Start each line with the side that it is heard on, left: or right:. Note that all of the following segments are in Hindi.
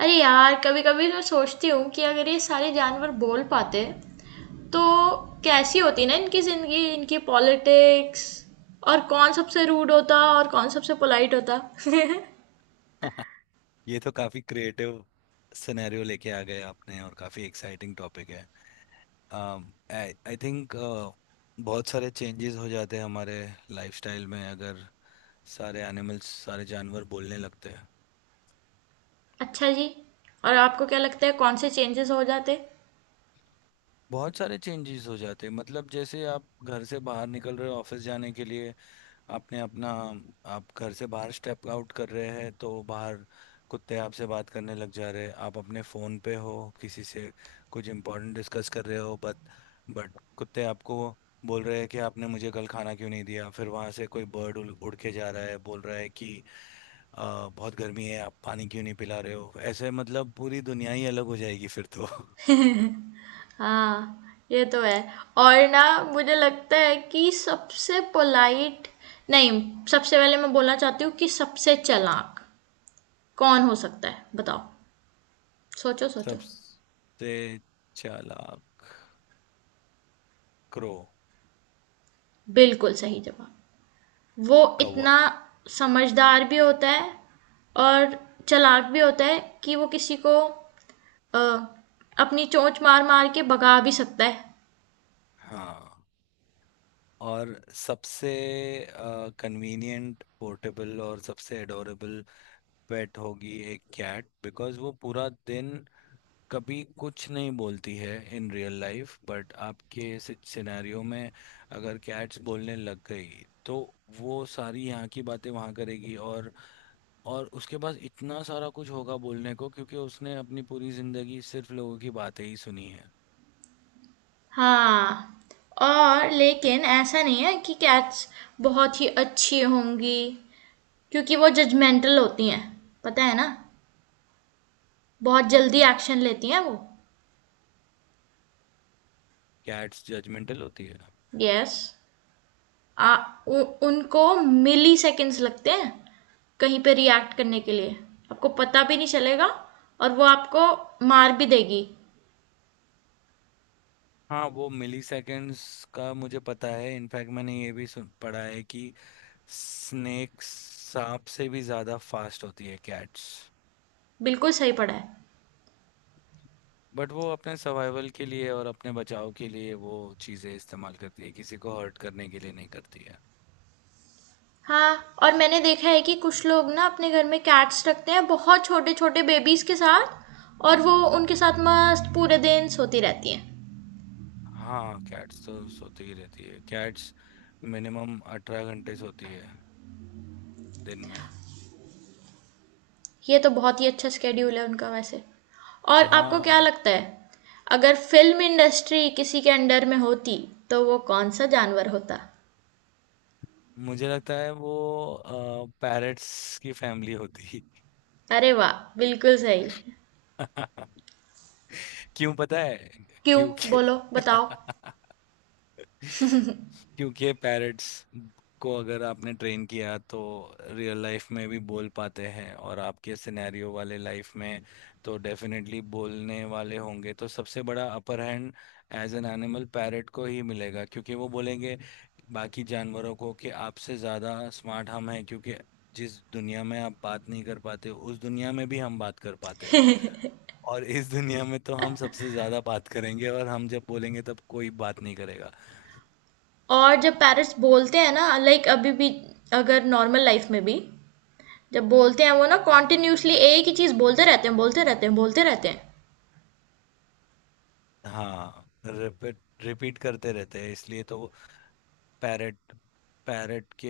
right: अरे यार, कभी कभी मैं सोचती हूँ कि अगर ये सारे जानवर बोल पाते तो कैसी होती ना, इनकी जिंदगी, इनकी पॉलिटिक्स। और कौन सबसे रूड होता और कौन सबसे पोलाइट होता?
left: ये तो काफी क्रिएटिव सिनेरियो लेके आ गए आपने और काफी एक्साइटिंग टॉपिक है। आई थिंक बहुत सारे चेंजेस हो जाते हैं हमारे लाइफस्टाइल में अगर सारे एनिमल्स सारे जानवर बोलने लगते हैं।
right: अच्छा जी। और आपको क्या लगता है कौन से चेंजेस हो जाते?
left: बहुत सारे चेंजेस हो जाते हैं, मतलब जैसे आप घर से बाहर निकल रहे हो ऑफिस जाने के लिए, आपने अपना आप घर से बाहर स्टेप आउट कर रहे हैं तो बाहर कुत्ते आपसे बात करने लग जा रहे हैं। आप अपने फ़ोन पे हो किसी से कुछ इम्पोर्टेंट डिस्कस कर रहे हो, बट कुत्ते आपको बोल रहे हैं कि आपने मुझे कल खाना क्यों नहीं दिया। फिर वहाँ से कोई बर्ड उड़ उड़ के जा रहा है, बोल रहा है कि "आ, बहुत गर्मी है, आप पानी क्यों नहीं पिला रहे हो"। ऐसे मतलब पूरी दुनिया ही अलग हो जाएगी फिर तो।
right: हाँ, ये तो है। और ना, मुझे लगता है कि सबसे पोलाइट, नहीं, सबसे पहले मैं बोलना चाहती हूँ कि सबसे चालाक कौन हो सकता है, बताओ। सोचो सोचो।
left: सबसे चालाक क्रो।
right: बिल्कुल सही जवाब। वो
left: कौवा।
right: इतना समझदार भी होता है और चालाक भी होता है कि वो किसी को अ, अपनी चोंच मार मार के भगा भी सकता है।
left: हाँ। और सबसे कन्वीनियंट, पोर्टेबल और सबसे एडोरेबल पेट होगी एक कैट, बिकॉज वो पूरा दिन कभी कुछ नहीं बोलती है इन रियल लाइफ। बट आपके सिनेरियो में अगर कैट्स बोलने लग गई तो वो सारी यहाँ की बातें वहाँ करेगी, और उसके पास इतना सारा कुछ होगा बोलने को क्योंकि उसने अपनी पूरी जिंदगी सिर्फ लोगों की बातें ही सुनी है।
right: हाँ। और लेकिन ऐसा नहीं है कि कैट्स बहुत ही अच्छी होंगी, क्योंकि वो जजमेंटल होती हैं, पता है ना। बहुत जल्दी एक्शन लेती हैं वो।
left: कैट्स जजमेंटल होती है।
right: यस। आ उ, उनको मिली सेकेंड्स लगते हैं कहीं पे रिएक्ट करने के लिए। आपको पता भी नहीं चलेगा और वो आपको मार भी देगी।
left: हाँ, वो मिली सेकेंड्स का मुझे पता है। इनफैक्ट मैंने ये भी सुन पढ़ा है कि स्नेक सांप से भी ज़्यादा फास्ट होती है कैट्स।
right: बिल्कुल सही पढ़ा है।
left: बट वो अपने सर्वाइवल के लिए और अपने बचाव के लिए वो चीज़ें इस्तेमाल करती है, किसी को हर्ट करने के लिए नहीं करती है।
right: हाँ, और मैंने देखा है कि कुछ लोग ना अपने घर में कैट्स रखते हैं बहुत छोटे छोटे बेबीज़ के साथ। और वो उनके साथ मस्त पूरे दिन सोती रहती हैं।
left: हाँ, कैट्स तो सोती ही रहती है। कैट्स मिनिमम 18 घंटे सोती है दिन में।
right: ये तो बहुत ही अच्छा स्केड्यूल है उनका वैसे। और
left: हाँ
right: आपको क्या
left: वो-
right: लगता है, अगर फिल्म इंडस्ट्री किसी के अंडर में होती, तो वो कौन सा जानवर होता?
left: मुझे लगता है वो पैरट्स की फैमिली होती
right: अरे वाह, बिल्कुल सही।
left: है। क्यों पता है?
right: क्यों?
left: क्योंकि
right: बोलो बताओ।
left: क्योंकि पैरट्स को अगर आपने ट्रेन किया तो रियल लाइफ में भी बोल पाते हैं, और आपके सिनेरियो वाले लाइफ में तो डेफिनेटली बोलने वाले होंगे। तो सबसे बड़ा upper hand as an animal parrot को ही मिलेगा, क्योंकि वो बोलेंगे बाकी जानवरों को कि आपसे ज़्यादा स्मार्ट हम हैं, क्योंकि जिस दुनिया में आप बात नहीं कर पाते उस दुनिया में भी हम बात कर पाते हैं। और इस दुनिया में तो हम सबसे ज्यादा बात करेंगे, और हम जब बोलेंगे तब कोई बात नहीं करेगा।
right: और जब पेरेंट्स बोलते हैं ना, लाइक अभी भी, अगर नॉर्मल लाइफ में भी जब बोलते हैं वो ना, कॉन्टिन्यूसली एक ही चीज़ बोलते रहते हैं, बोलते रहते हैं, बोलते रहते हैं।
left: हाँ, रिपीट रिपीट करते रहते हैं, इसलिए तो पैरट पैरट के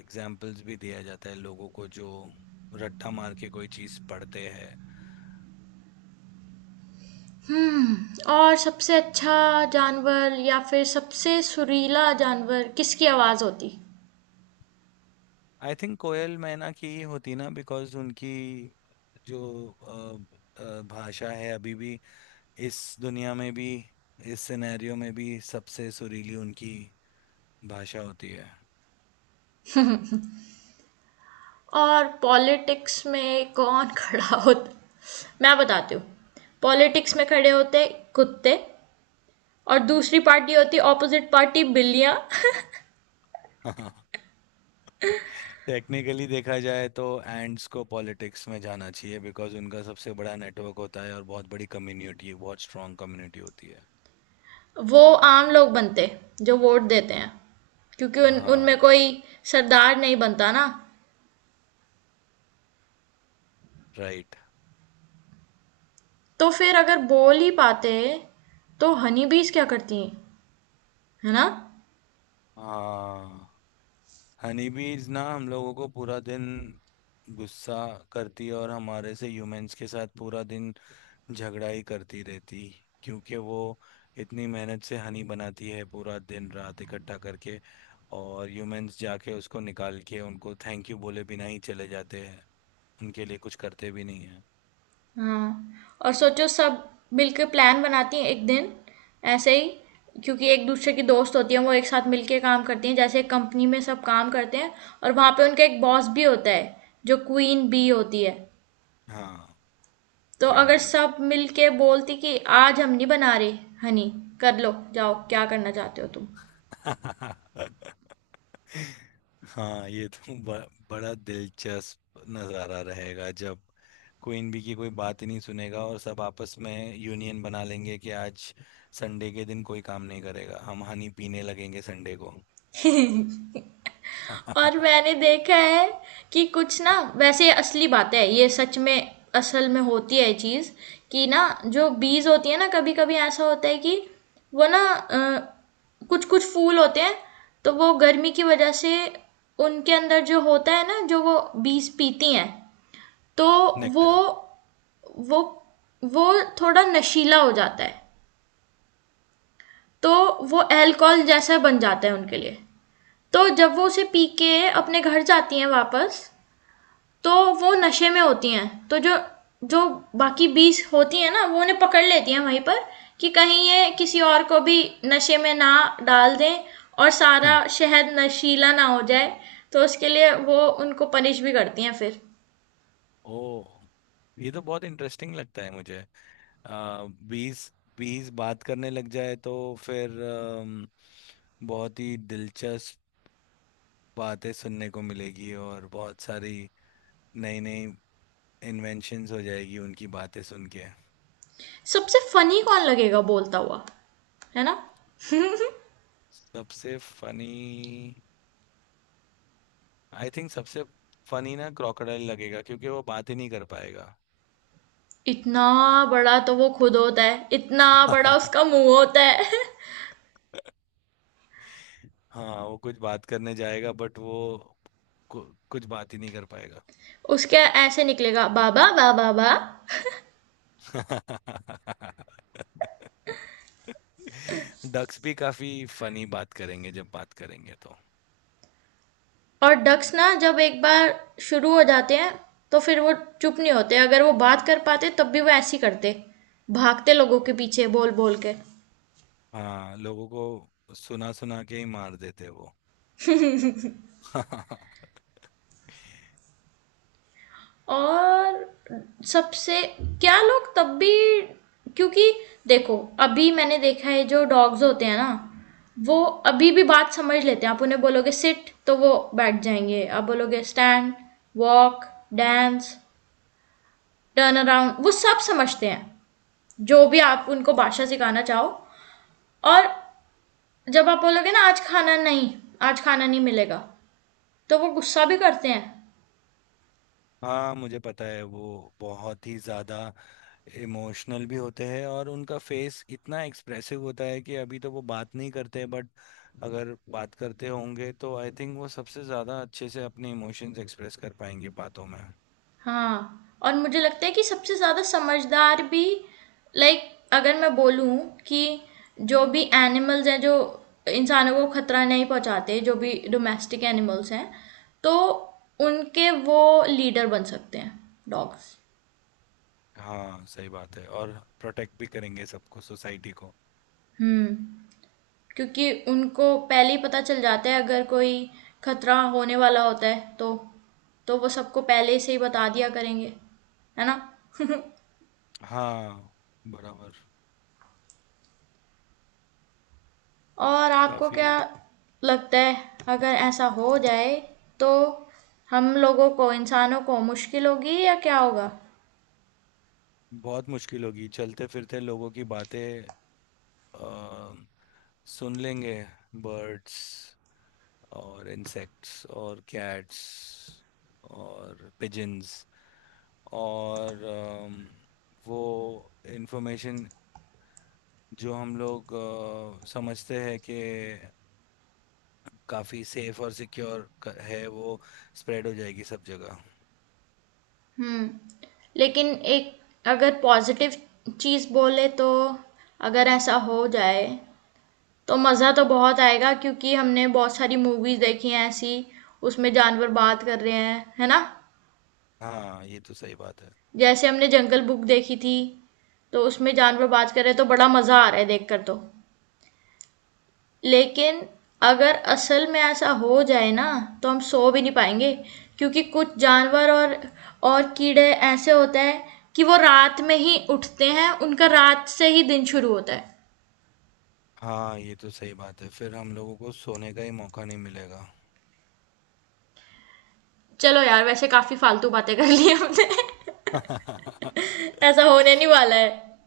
left: एग्जाम्पल्स भी दिया जाता है लोगों को जो रट्टा मार के कोई चीज पढ़ते हैं।
right: और सबसे अच्छा जानवर या फिर सबसे सुरीला जानवर किसकी आवाज़ होती?
left: आई थिंक कोयल मैना की ही होती ना, बिकॉज उनकी जो भाषा है अभी भी, इस दुनिया में भी, इस सिनेरियो में भी सबसे सुरीली उनकी भाषा होती
right: और पॉलिटिक्स में कौन खड़ा होता? मैं बताती हूँ। पॉलिटिक्स में खड़े होते कुत्ते। और दूसरी पार्टी होती ऑपोजिट पार्टी, बिल्लियाँ।
left: है। टेक्निकली देखा जाए तो एंड्स को पॉलिटिक्स में जाना चाहिए, बिकॉज उनका सबसे बड़ा नेटवर्क होता है और बहुत बड़ी कम्युनिटी, बहुत स्ट्रांग कम्युनिटी होती है।
right: वो आम लोग बनते जो वोट देते हैं, क्योंकि उन उनमें
left: हाँ।
right: कोई सरदार नहीं बनता ना।
left: राइट।
right: तो फिर अगर बोल ही पाते, तो हनी बीज क्या करती हैं, है ना?
left: हाँ, हनी बीज ना हम लोगों को पूरा दिन गुस्सा करती है और हमारे से, ह्यूमंस के साथ पूरा दिन झगड़ा ही करती रहती, क्योंकि वो इतनी मेहनत से हनी बनाती है पूरा दिन रात इकट्ठा करके, और ह्यूमंस जाके उसको निकाल के उनको थैंक यू बोले बिना ही चले जाते हैं, उनके लिए कुछ करते भी नहीं है।
right: हाँ, और सोचो, सब मिलके प्लान बनाती हैं एक दिन, ऐसे ही, क्योंकि एक दूसरे की दोस्त होती हैं वो। एक साथ मिलके काम करती हैं, जैसे एक कंपनी में सब काम करते हैं। और वहाँ पे उनका एक बॉस भी होता है, जो क्वीन बी होती है।
left: हाँ।
right: तो
left: क्वीन
right: अगर
left: भी।
right: सब मिलके बोलती कि आज हम नहीं बना रहे हनी, कर लो जाओ क्या करना चाहते हो
left: हाँ, ये तो बड़ा दिलचस्प नज़ारा रहेगा जब क्वीन बी की कोई बात ही नहीं सुनेगा और सब आपस में यूनियन बना लेंगे कि आज संडे के दिन कोई काम नहीं करेगा, हम हनी पीने लगेंगे संडे को।
right: तुम। और मैंने देखा है कि कुछ ना, वैसे ये असली बातें हैं, ये सच में, असल में होती है ये चीज़, कि ना, जो बीज होती है ना, कभी कभी ऐसा होता है कि वो ना, कुछ कुछ फूल होते हैं, तो वो गर्मी की वजह से उनके अंदर जो होता है ना, जो वो बीज पीती हैं, तो वो
left: नेक्टर।
right: वो वो थोड़ा नशीला हो जाता है। तो वो अल्कोहल जैसा बन जाता है उनके लिए। तो जब वो उसे पी के अपने घर जाती हैं वापस, तो वो नशे में होती हैं। तो जो जो बाकी बीस होती हैं ना, वो उन्हें पकड़ लेती हैं वहीं पर, कि कहीं ये किसी और को भी नशे में ना डाल दें, और सारा
left: हम्म।
right: शहर नशीला ना हो जाए। तो उसके लिए वो उनको पनिश भी करती हैं फिर।
left: ओ, ये तो बहुत इंटरेस्टिंग लगता है मुझे। आ, बीस बीस बात करने लग जाए तो फिर बहुत ही दिलचस्प बातें सुनने को मिलेगी, और बहुत सारी नई नई इन्वेंशंस हो जाएगी उनकी बातें सुन के।
right: सबसे फनी कौन लगेगा बोलता हुआ, है ना?
left: सबसे फनी आई थिंक सबसे फनी ना क्रोकोडाइल लगेगा, क्योंकि वो बात ही नहीं कर पाएगा।
right: इतना बड़ा तो वो खुद होता है, इतना बड़ा उसका मुंह होता है।
left: हाँ, वो कुछ बात करने जाएगा बट वो कु, कुछ बात ही नहीं कर पाएगा।
right: उसके ऐसे निकलेगा, बाबा बाबा बाबा।
left: डक्स भी काफी फनी बात करेंगे जब बात करेंगे तो।
right: और डक्स ना, जब एक बार शुरू हो जाते हैं, तो फिर वो चुप नहीं होते। अगर वो बात कर पाते तब भी वो ऐसे ही करते, भागते लोगों के पीछे बोल बोल के।
left: हाँ, लोगों को सुना सुना के ही मार देते हैं वो।
right: और सबसे क्या, लोग तब भी, क्योंकि देखो, अभी मैंने देखा है, जो डॉग्स होते हैं ना, वो अभी भी बात समझ लेते हैं। आप उन्हें बोलोगे सिट तो वो बैठ जाएंगे, आप बोलोगे stand, walk, dance, turn around, वो सब समझते हैं, जो भी आप उनको भाषा सिखाना चाहो। और जब आप बोलोगे ना, आज खाना नहीं मिलेगा, तो वो गुस्सा भी करते हैं।
left: हाँ मुझे पता है वो बहुत ही ज्यादा इमोशनल भी होते हैं, और उनका फेस इतना एक्सप्रेसिव होता है कि अभी तो वो बात नहीं करते। बट अगर बात करते होंगे तो आई थिंक वो सबसे ज्यादा अच्छे से अपने इमोशंस एक्सप्रेस कर पाएंगे बातों में।
right: हाँ, और मुझे लगता है कि सबसे ज़्यादा समझदार भी, लाइक, अगर मैं बोलूँ कि जो भी एनिमल्स हैं जो इंसानों को खतरा नहीं पहुँचाते, जो भी डोमेस्टिक एनिमल्स हैं, तो उनके वो लीडर बन सकते हैं, डॉग्स।
left: हाँ सही बात है, और प्रोटेक्ट भी करेंगे सबको, सोसाइटी को।
right: हुँ, क्योंकि उनको पहले ही पता चल जाता है अगर कोई खतरा होने वाला होता है तो। तो वो सबको पहले से ही बता दिया करेंगे, है ना?
left: हाँ, बराबर।
right: और आपको
left: काफी
right: क्या लगता है, अगर ऐसा हो जाए, तो हम लोगों को, इंसानों को मुश्किल होगी, या क्या होगा?
left: बहुत मुश्किल होगी, चलते फिरते लोगों की बातें अ, सुन लेंगे बर्ड्स और इंसेक्ट्स और कैट्स और पिजन्स और वो इंफॉर्मेशन जो हम लोग समझते हैं कि काफ़ी सेफ और सिक्योर है वो स्प्रेड हो जाएगी सब जगह।
right: हुँ, लेकिन एक, अगर पॉज़िटिव चीज़ बोले तो, अगर ऐसा हो जाए तो मज़ा तो बहुत आएगा, क्योंकि हमने बहुत सारी मूवीज़ देखी हैं ऐसी, उसमें जानवर बात कर रहे हैं, है ना?
left: हाँ ये तो सही बात है।
right: जैसे हमने जंगल बुक देखी थी, तो उसमें जानवर बाज कर रहे, तो बड़ा मज़ा आ रहा है देखकर। तो लेकिन अगर असल में ऐसा हो जाए ना, तो हम सो भी नहीं पाएंगे, क्योंकि कुछ जानवर और कीड़े ऐसे होते हैं कि वो रात में ही उठते हैं, उनका रात से ही दिन शुरू होता है।
left: हाँ ये तो सही बात है, फिर हम लोगों को सोने का ही मौका नहीं मिलेगा।
right: चलो यार, वैसे काफ़ी फालतू बातें कर ली हमने। ऐसा होने नहीं वाला है।